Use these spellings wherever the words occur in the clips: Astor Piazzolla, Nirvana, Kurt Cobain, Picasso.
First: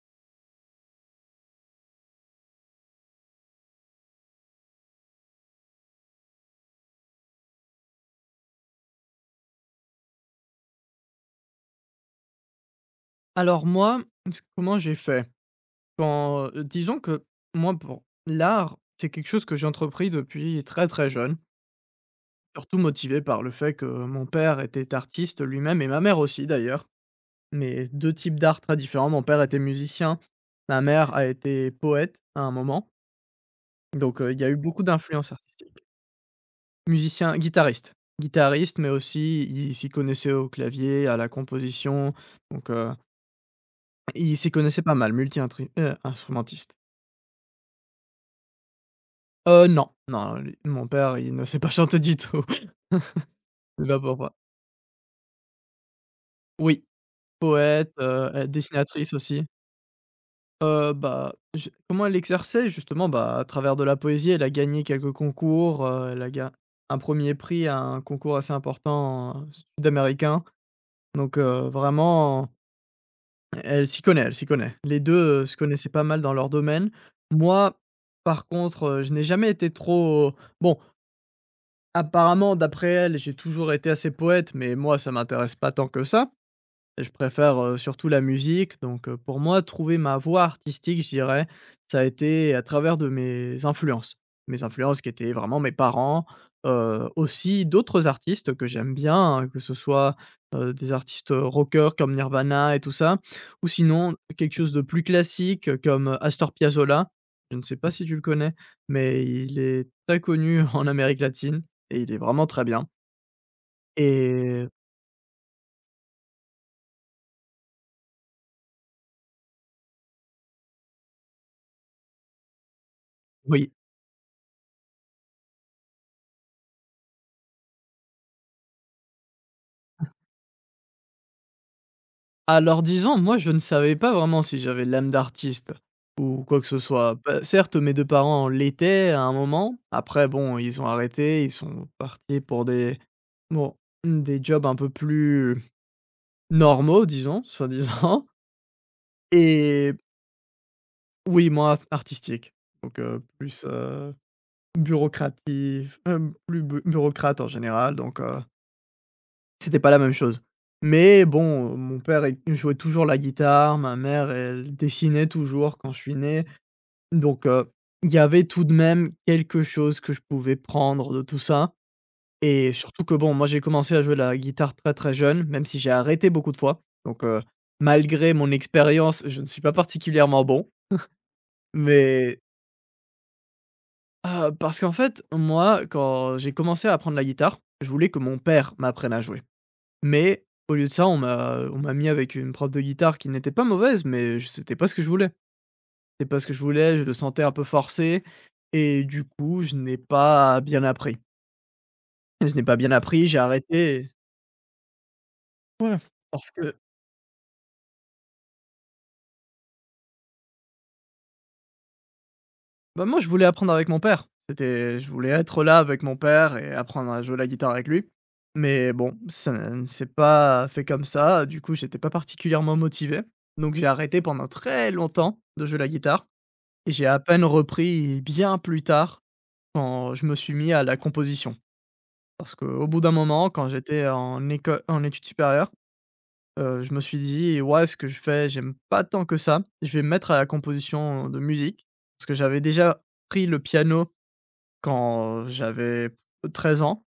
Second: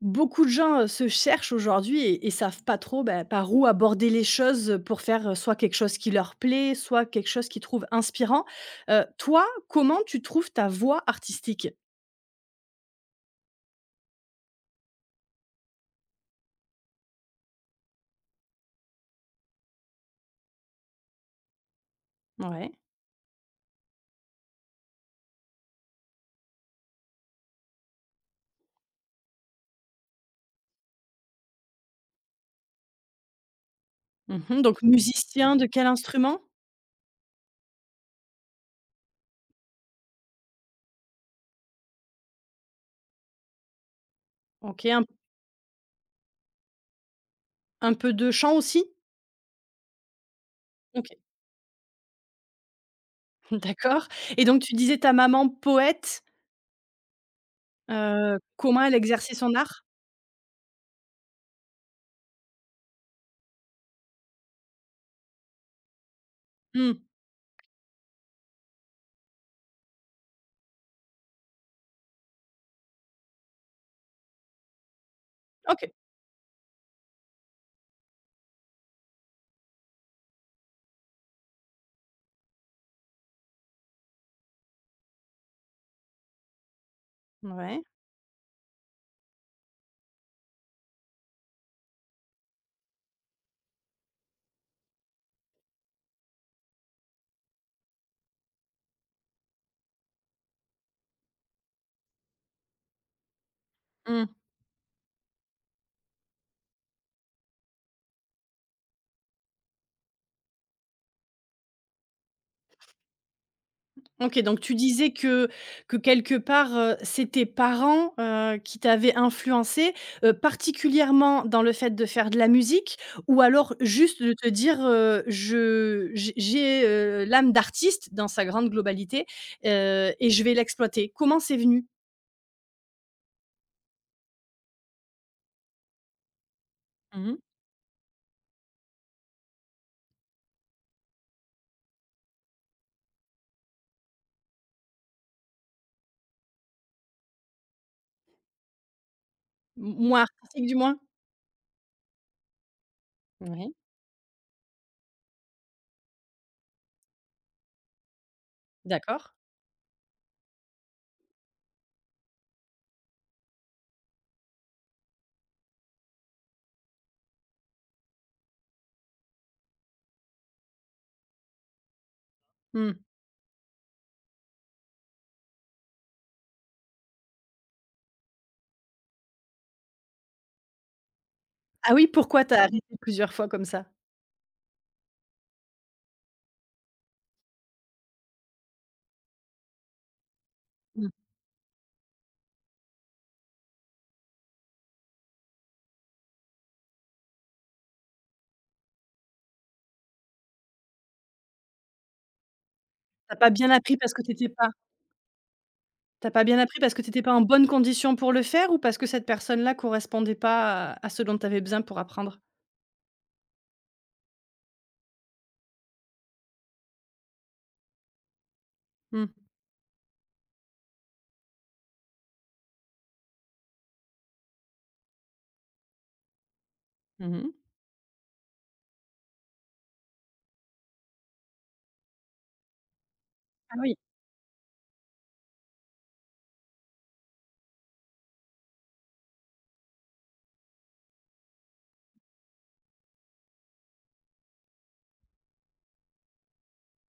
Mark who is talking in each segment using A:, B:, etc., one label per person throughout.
A: Beaucoup de gens, se cherchent aujourd'hui et savent pas trop, bah, par où aborder les choses, pour faire, soit quelque chose qui leur plaît, soit quelque chose qu'ils trouvent inspirant. Toi, comment tu trouves ta voix artistique?
B: Alors moi, c comment j'ai fait? Quand, disons que moi pour l'art, c'est quelque chose que j'ai entrepris depuis très, très jeune,
A: Ouais.
B: surtout motivé par le fait que mon père était artiste lui-même et ma mère aussi d'ailleurs, mais 2 types d'art très différents. Mon père était musicien, ma mère a été poète à un moment, donc il y a eu
A: Mmh,
B: beaucoup
A: donc
B: d'influences
A: musicien de
B: artistiques.
A: quel instrument?
B: Musicien guitariste, mais aussi il s'y connaissait au clavier, à la composition, donc il s'y connaissait
A: OK,
B: pas
A: un
B: mal, multi instrumentiste.
A: un peu de chant aussi?
B: Non, non, lui mon
A: OK,
B: père, il ne sait pas chanter du tout. C'est pas
A: d'accord.
B: pour moi.
A: Et donc tu disais ta maman poète,
B: Oui, poète, elle est
A: comment elle
B: dessinatrice
A: exerçait
B: aussi.
A: son art?
B: Bah, je comment elle exerçait? Justement, bah, à travers de la poésie, elle a gagné quelques concours, elle a ga un
A: Mmh.
B: premier prix à un concours assez important, sud-américain. Donc, vraiment, elle s'y connaît, elle s'y connaît. Les 2 se connaissaient
A: OK.
B: pas mal dans leur domaine. Moi, par contre, je n'ai jamais été trop bon, apparemment, d'après elle, j'ai toujours été assez poète, mais moi, ça m'intéresse pas tant que ça. Je préfère,
A: Ouais.
B: surtout la musique, donc pour moi, trouver ma voie artistique, je dirais, ça a été à travers de mes influences. Mes influences qui étaient vraiment mes parents, aussi d'autres artistes que j'aime bien, hein, que ce soit, des artistes, rockers comme Nirvana et tout ça, ou sinon
A: Mmh.
B: quelque chose de plus classique, comme Astor Piazzolla. Je ne sais pas si tu le connais, mais il est très connu en Amérique latine et il est vraiment très bien,
A: OK, donc
B: et
A: tu disais que quelque part, c'est tes parents, qui t'avaient influencé, particulièrement dans le fait de faire de la musique, ou
B: oui.
A: alors juste de te dire, «Je j'ai, l'âme d'artiste dans sa grande globalité, et je vais l'exploiter». Comment c'est venu?
B: Alors disons, moi je ne savais pas vraiment si j'avais l'âme d'artiste ou quoi que ce soit.
A: Mmh,
B: Bah, certes, mes 2 parents l'étaient à un moment. Après bon, ils ont arrêté, ils sont partis pour des bon, des jobs un peu plus normaux, disons, soi-disant et
A: moins artistique du moins?
B: oui, moi artistique. Donc,
A: Oui,
B: bureaucratif, plus bu bureaucrate en général, donc.
A: d'accord.
B: C'était pas la même chose. Mais bon, mon père il jouait toujours la guitare, ma mère elle dessinait toujours quand je suis né, donc il y avait tout de même quelque chose que je pouvais prendre de tout ça, et
A: Mmh.
B: surtout que bon, moi j'ai commencé à jouer la guitare très, très jeune, même si j'ai arrêté beaucoup de fois. Donc malgré mon expérience, je ne suis pas particulièrement bon,
A: Ah oui,
B: mais
A: pourquoi t'as arrêté plusieurs fois comme ça?
B: parce qu'en fait, moi, quand j'ai commencé à apprendre la guitare, je voulais que mon père m'apprenne à jouer. Mais au lieu de ça,
A: Mmh.
B: on m'a mis avec une prof de guitare qui n'était pas mauvaise, mais je c'était pas ce que je voulais. C'était pas ce que je voulais, je le sentais un peu forcé, et du coup, je n'ai pas bien appris. Je n'ai pas bien appris,
A: Tu
B: j'ai
A: pas bien appris
B: arrêté.
A: parce que t'étais pas
B: Ouais.
A: T'as pas
B: Parce
A: bien
B: que,
A: appris parce que tu étais pas en bonne condition pour le faire, ou parce que cette personne-là correspondait pas à ce dont tu avais besoin pour apprendre?
B: bah, moi, je voulais apprendre avec mon père. C'était je voulais être là avec mon père et apprendre à jouer la guitare avec lui. Mais bon,
A: Mmh.
B: ça ne s'est pas fait comme ça, du coup, j'étais pas particulièrement motivé. Donc j'ai arrêté pendant très longtemps de jouer la guitare, et j'ai à peine
A: Mmh.
B: repris bien plus tard, quand je me suis mis à la composition. Parce qu'au bout d'un moment, quand
A: Ah oui.
B: j'étais en études supérieures, je me suis dit: «Ouais, ce que je fais, j'aime pas tant que ça. Je vais me mettre à la composition de musique». Parce que j'avais déjà pris le piano quand j'avais 13 ans.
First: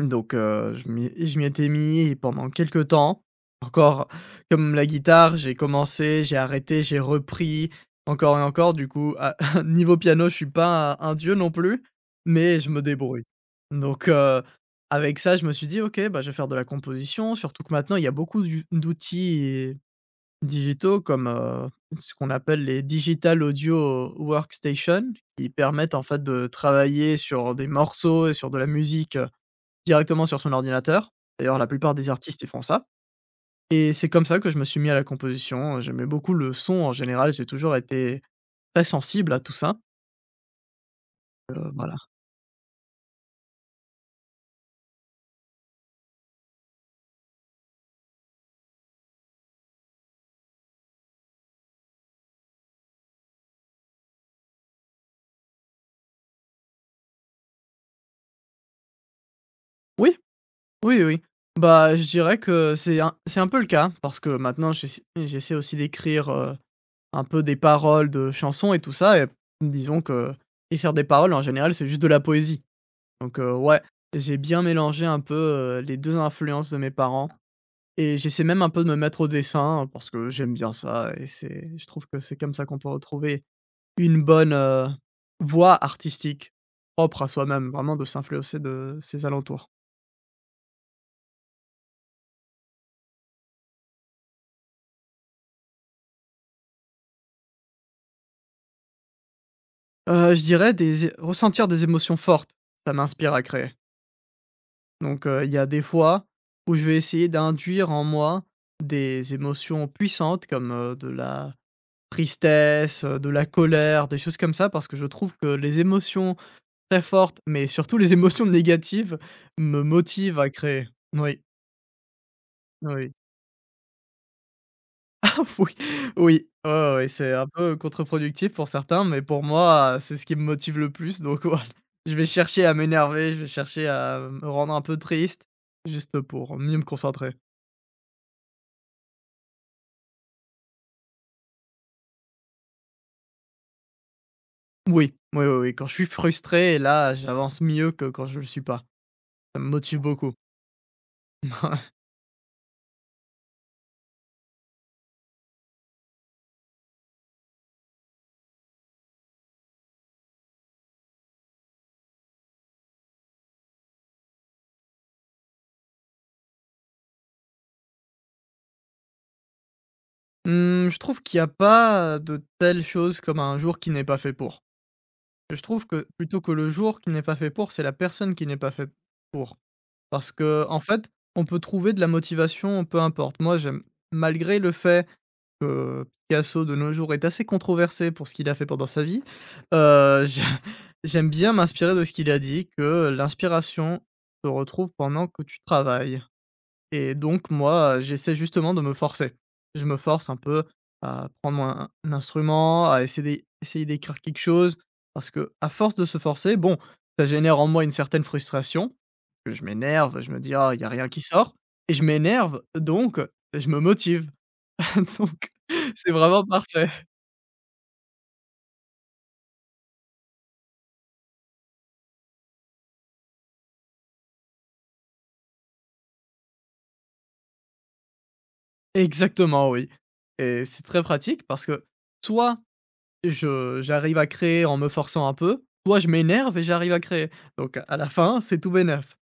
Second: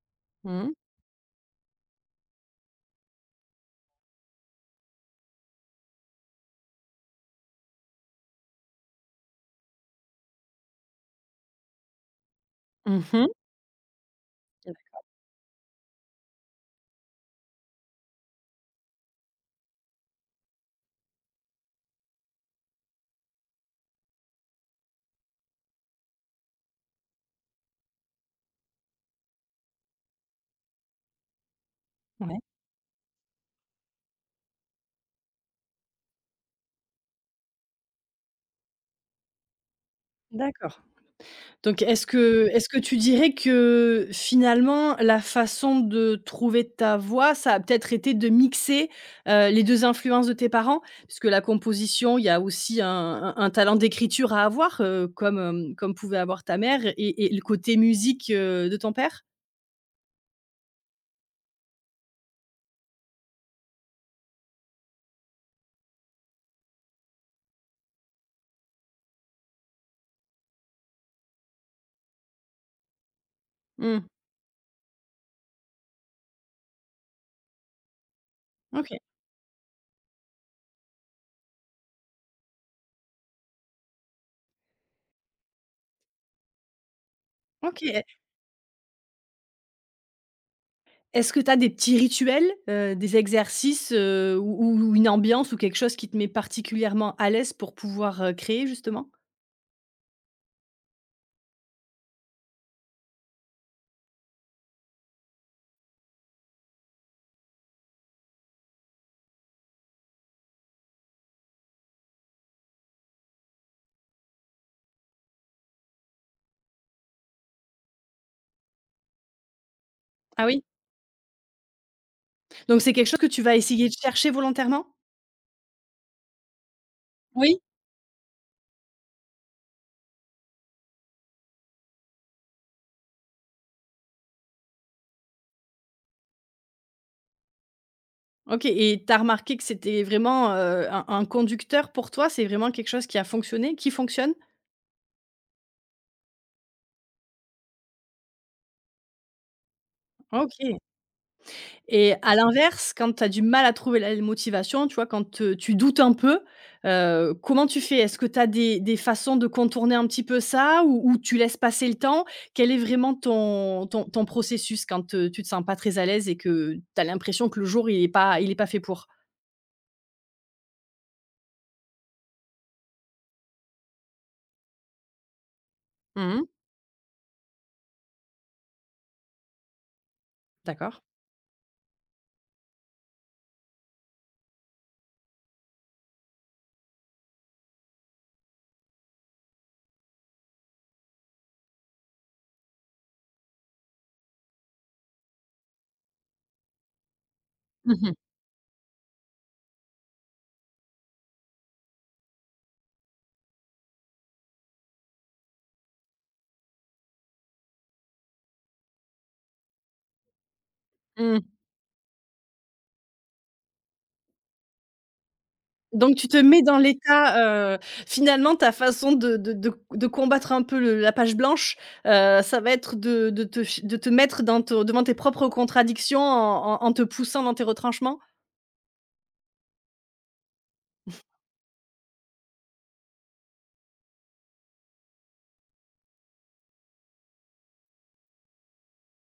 B: Donc
A: Mh.
B: je m'y étais mis pendant quelque temps, encore comme la guitare, j'ai commencé, j'ai arrêté, j'ai repris, encore et encore. Du coup, à niveau piano, je suis pas un dieu non plus, mais je me
A: Mmh
B: débrouille.
A: mh.
B: Donc avec ça, je me suis dit: «OK, bah, je vais faire de la composition», surtout que maintenant, il y a beaucoup d'outils digitaux comme, ce qu'on appelle les digital audio workstation, qui permettent en fait de travailler sur des morceaux et sur de la musique, directement sur son ordinateur. D'ailleurs, la plupart des
A: Ouais,
B: artistes, ils font ça, et c'est comme ça que je me suis mis à la composition. J'aimais beaucoup le son en général, j'ai toujours été très sensible à tout ça,
A: d'accord. Donc
B: voilà.
A: est-ce que tu dirais que finalement la façon de trouver ta voix, ça a peut-être été de mixer, les 2 influences de tes parents? Puisque la composition, il y a aussi un talent d'écriture à avoir, comme, hem, comme pouvait avoir ta mère, et le côté musique, de ton père?
B: Oui, oui, oui. Bah, je dirais que c'est un peu le cas, parce que maintenant j'essaie aussi d'écrire, un peu des paroles de chansons et tout ça, et disons que écrire des paroles, en général, c'est juste de la poésie, donc ouais,
A: Mmh.
B: j'ai bien mélangé un peu, les 2 influences de mes parents. Et j'essaie même un peu de me
A: OK.
B: mettre au dessin, hein, parce que j'aime bien ça, et c'est je trouve que c'est comme ça qu'on peut retrouver une bonne, voie artistique propre à soi-même,
A: OK.
B: vraiment
A: E
B: de s'influencer de ses alentours.
A: Est-ce que tu as des petits rituels, des exercices, ou une ambiance ou quelque chose qui te met particulièrement à l'aise pour pouvoir, créer justement?
B: Je dirais des é ressentir des émotions fortes, ça m'inspire à créer. Donc, il y a des fois où je vais essayer d'induire en moi des émotions puissantes comme, de la tristesse, de la colère, des choses comme ça, parce que je trouve que les émotions très forte, mais surtout les émotions négatives me motivent
A: Ah
B: à
A: oui?
B: créer. Oui,
A: Donc c'est quelque
B: oui,
A: chose que tu vas essayer de chercher volontairement?
B: oui, oui, ouais, ouais, ouais, c'est un
A: Oui.
B: peu contre-productif pour certains, mais pour moi, c'est ce qui me motive le plus, donc voilà. Je vais chercher à m'énerver, je vais chercher à me rendre un peu triste, juste pour mieux me concentrer.
A: OK, et tu as remarqué que c'était vraiment, un conducteur pour toi? C'est vraiment quelque chose qui a fonctionné, qui fonctionne?
B: Oui, oui, oui, oui, quand je suis frustré, là, j'avance mieux que quand je le suis pas. Ça me motive beaucoup.
A: OK. Et à l'inverse, quand tu as du mal à trouver la motivation, tu vois, quand, tu doutes un peu, comment tu fais? Est-ce que tu as des façons de contourner un petit peu ça, ou tu laisses passer le temps? Quel est vraiment ton processus quand, tu te sens pas très à l'aise et que tu as l'impression que le jour il est pas fait pour?
B: Ouais. Mmh, je trouve qu'il n'y a pas de telle chose comme un jour qui n'est pas fait pour. Je trouve que plutôt
A: Mmh.
B: que le jour qui n'est pas fait pour, c'est la personne qui n'est pas faite pour. Parce que en
A: D'accord.
B: fait, on peut trouver de la motivation, peu importe. Moi, j'aime, malgré le fait que Picasso de nos jours est assez controversé pour ce qu'il a fait pendant sa vie, j'ai, j'aime bien m'inspirer de ce qu'il a dit, que l'inspiration se retrouve pendant que tu travailles. Et donc moi,
A: Mmh.
B: j'essaie justement de me forcer. Je me force un peu à prendre un instrument, à essayer d'écrire quelque chose, parce que à force de se forcer, bon, ça génère en moi une certaine frustration, que je m'énerve, je me dis: «Ah, il y a rien qui
A: Mmh.
B: sort», et je m'énerve, donc je me motive. Donc c'est
A: Donc tu te
B: vraiment
A: mets dans
B: parfait.
A: l'état, finalement ta façon de combattre un peu le la page blanche, ça va être de te mettre dans te devant tes propres contradictions en te poussant dans tes retranchements?
B: Exactement, oui, et c'est très pratique parce que soit je j'arrive à créer en me forçant un peu, soit je m'énerve et j'arrive à créer. Donc à la fin, c'est tout bénef.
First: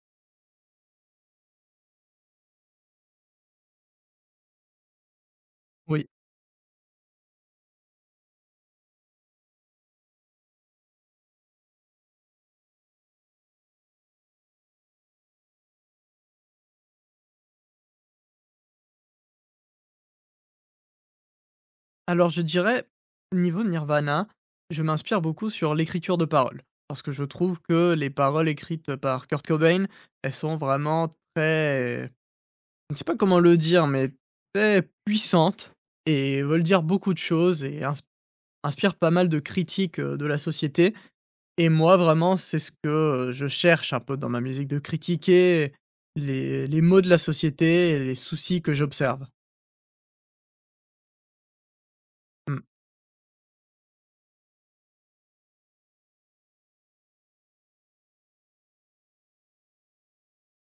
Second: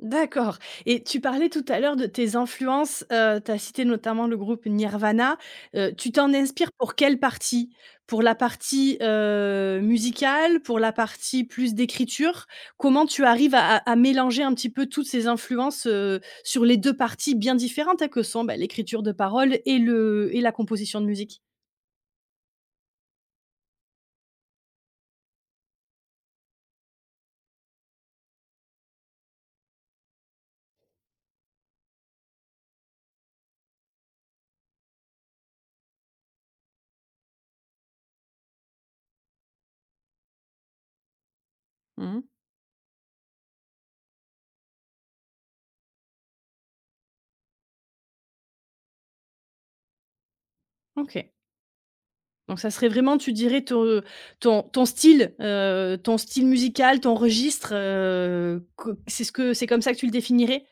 A: D'accord, et tu parlais tout à l'heure de tes influences, tu as cité notamment le groupe Nirvana,
B: Oui.
A: tu t'en inspires pour quelle partie? Pour la partie, musicale? Pour la partie plus d'écriture? Comment tu arrives à mélanger un petit peu toutes ces influences, sur les 2 parties bien différentes, hein, que sont, bah, l'écriture de paroles et le et la composition de musique?
B: Alors je dirais, niveau Nirvana, je m'inspire beaucoup sur l'écriture de paroles. Parce que je trouve que les paroles écrites par Kurt Cobain, elles sont vraiment très je ne sais pas comment le dire, mais très puissantes, et veulent dire beaucoup de choses, et inspirent pas mal de critiques, de la société. Et moi
A: Mmh.
B: vraiment, c'est ce que, je cherche un peu dans ma musique, de critiquer les maux de la société et les soucis que j'observe.
A: OK. Donc
B: Mmh.
A: ça serait vraiment, tu dirais, te ton style, ton style musical, ton registre, co c'est ce que c'est comme ça que tu le définirais?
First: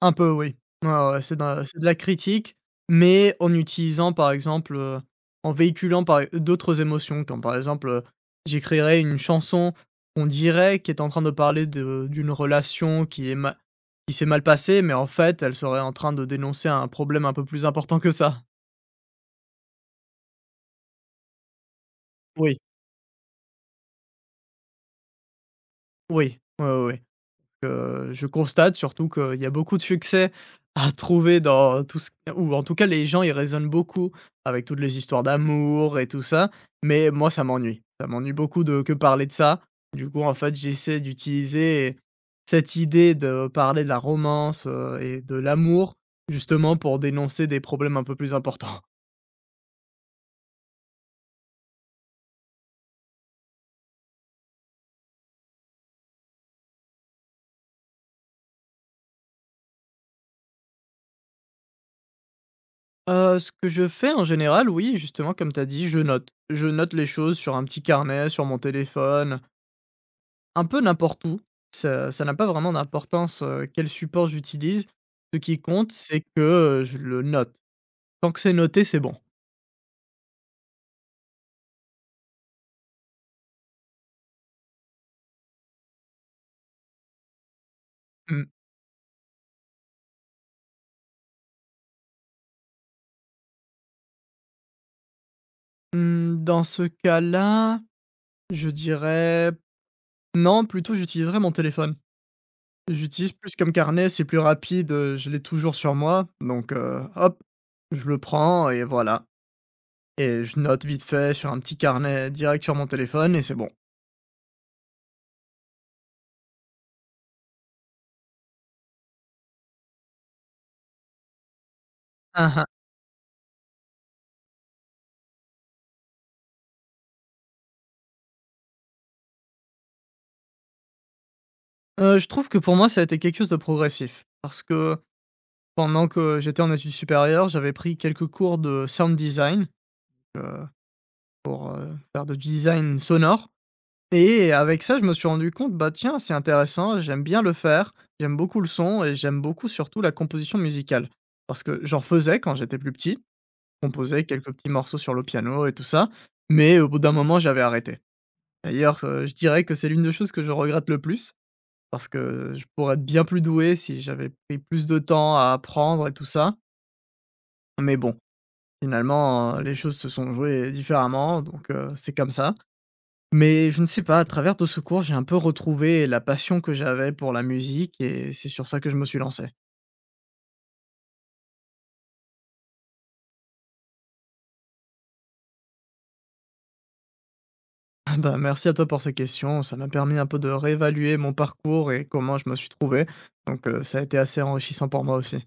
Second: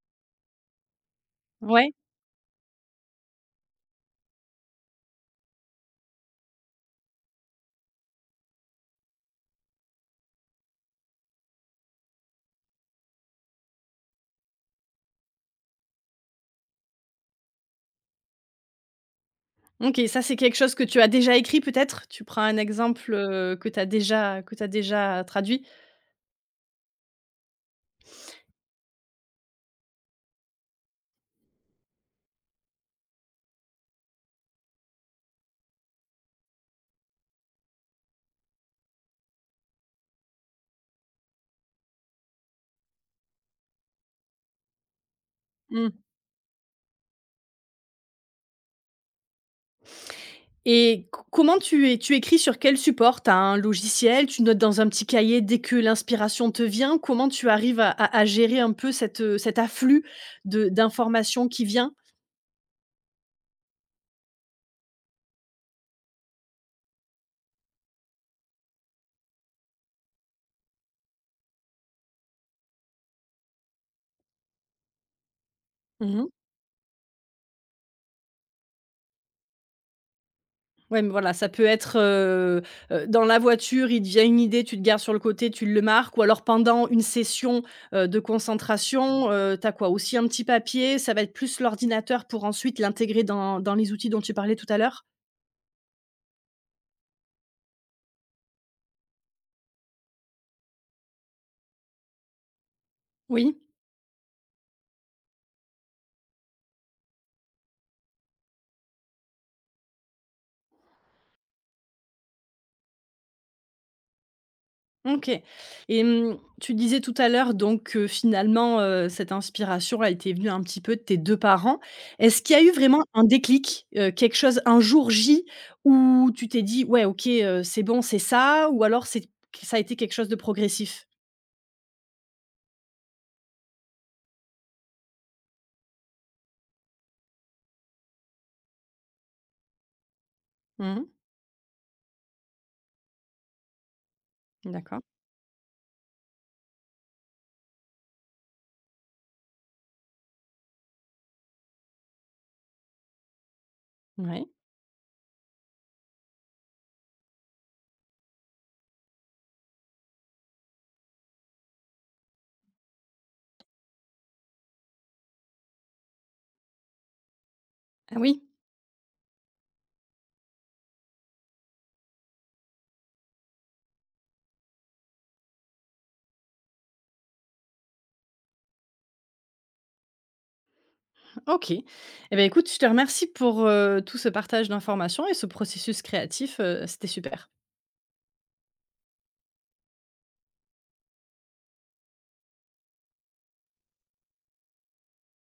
B: Un peu oui. Ouais, ouais, ouais, c'est de la c'est de
A: Ouais?
B: la critique, mais en utilisant par exemple, en véhiculant par e d'autres émotions, comme par exemple, j'écrirais une chanson qu'on dirait qui est en train de parler de d'une relation qui est ma qui s'est mal passée, mais en fait elle serait en train de dénoncer un problème un peu plus important que ça.
A: OK, ça, c'est quelque chose que tu as déjà écrit peut-être? Tu prends un
B: Oui,
A: exemple, que tu as déjà que tu déjà traduit?
B: oui, oui, oui, oui. Je constate surtout qu'il y a beaucoup de succès à trouver dans tout ce, ou en tout cas les gens, ils raisonnent beaucoup avec toutes les histoires d'amour et tout ça, mais moi ça m'ennuie. Ça m'ennuie beaucoup de que parler de ça. Du coup, en fait, j'essaie d'utiliser cette idée de parler de la romance, et de
A: Mmh.
B: l'amour, justement pour dénoncer des problèmes un peu plus importants.
A: Et co comment tu écris sur quel support? Tu as un logiciel? Tu notes dans un petit cahier dès que l'inspiration te vient? Comment tu arrives à gérer un peu cette cet afflux de d'informations qui vient?
B: Ce que je fais en général, oui, justement, comme tu as dit, je note. Je note les choses sur un petit carnet, sur mon téléphone, un peu n'importe où, ça n'a pas vraiment d'importance, quel support j'utilise. Ce qui compte, c'est que, je le note. Tant que c'est noté, c'est bon.
A: Ouais, mais voilà, ça peut être, dans la voiture, il te vient une idée, tu te gares sur le côté, tu le marques, ou alors pendant une session, de
B: Mmh.
A: concentration, tu quoi? Aussi un petit papier, ça va être plus l'ordinateur pour ensuite l'intégrer dans les outils dont tu parlais tout à l'heure?
B: Mmh, dans ce cas-là, je dirais non, plutôt j'utiliserais mon téléphone. J'utilise plus
A: Oui?
B: comme carnet, c'est plus rapide, je l'ai toujours sur moi, donc hop, je le prends et voilà, et je note vite fait sur un petit carnet direct sur mon téléphone, et c'est bon.
A: OK, et mmh, tu disais tout à l'heure donc que finalement, cette inspiration, elle était venue un petit peu de tes 2 parents. Est-ce
B: Ah
A: qu'il y a
B: hein.
A: eu vraiment un déclic, quelque chose un jour J où tu t'es dit: «Ouais OK, c'est bon, c'est ça», ou alors c'est ça a été quelque chose de progressif?
B: Je trouve que pour moi, ça a été quelque chose de progressif parce que pendant que j'étais en études supérieures, j'avais pris quelques cours de sound design, heu,
A: Mmh.
B: pour, faire du design sonore, et avec ça,
A: D'accord.
B: je me suis rendu compte, bah, tiens, c'est intéressant, j'aime bien le faire, j'aime beaucoup le son et j'aime beaucoup surtout la composition musicale. Parce que j'en faisais quand j'étais plus petit, composais
A: Ouais.
B: quelques petits morceaux sur le piano et tout ça, mais au bout d'un moment, j'avais arrêté. D'ailleurs, je dirais que c'est l'une des choses que je regrette le plus, parce que je pourrais être bien plus doué si j'avais pris plus de temps à apprendre et tout ça, mais bon,
A: Ah oui.
B: finalement, les choses se sont jouées différemment, donc c'est comme ça. Mais je ne sais pas, à travers de ce cours, j'ai un peu retrouvé la passion que j'avais pour la musique, et c'est sur ça que je me suis lancé.
A: OK, eh bien, écoute, je te remercie pour, tout ce partage d'informations et ce processus créatif, c'était super.
B: Ah bah, merci à toi pour ces questions, ça m'a permis un peu de réévaluer mon parcours et comment je me suis trouvé, donc ça a été assez enrichissant pour moi aussi.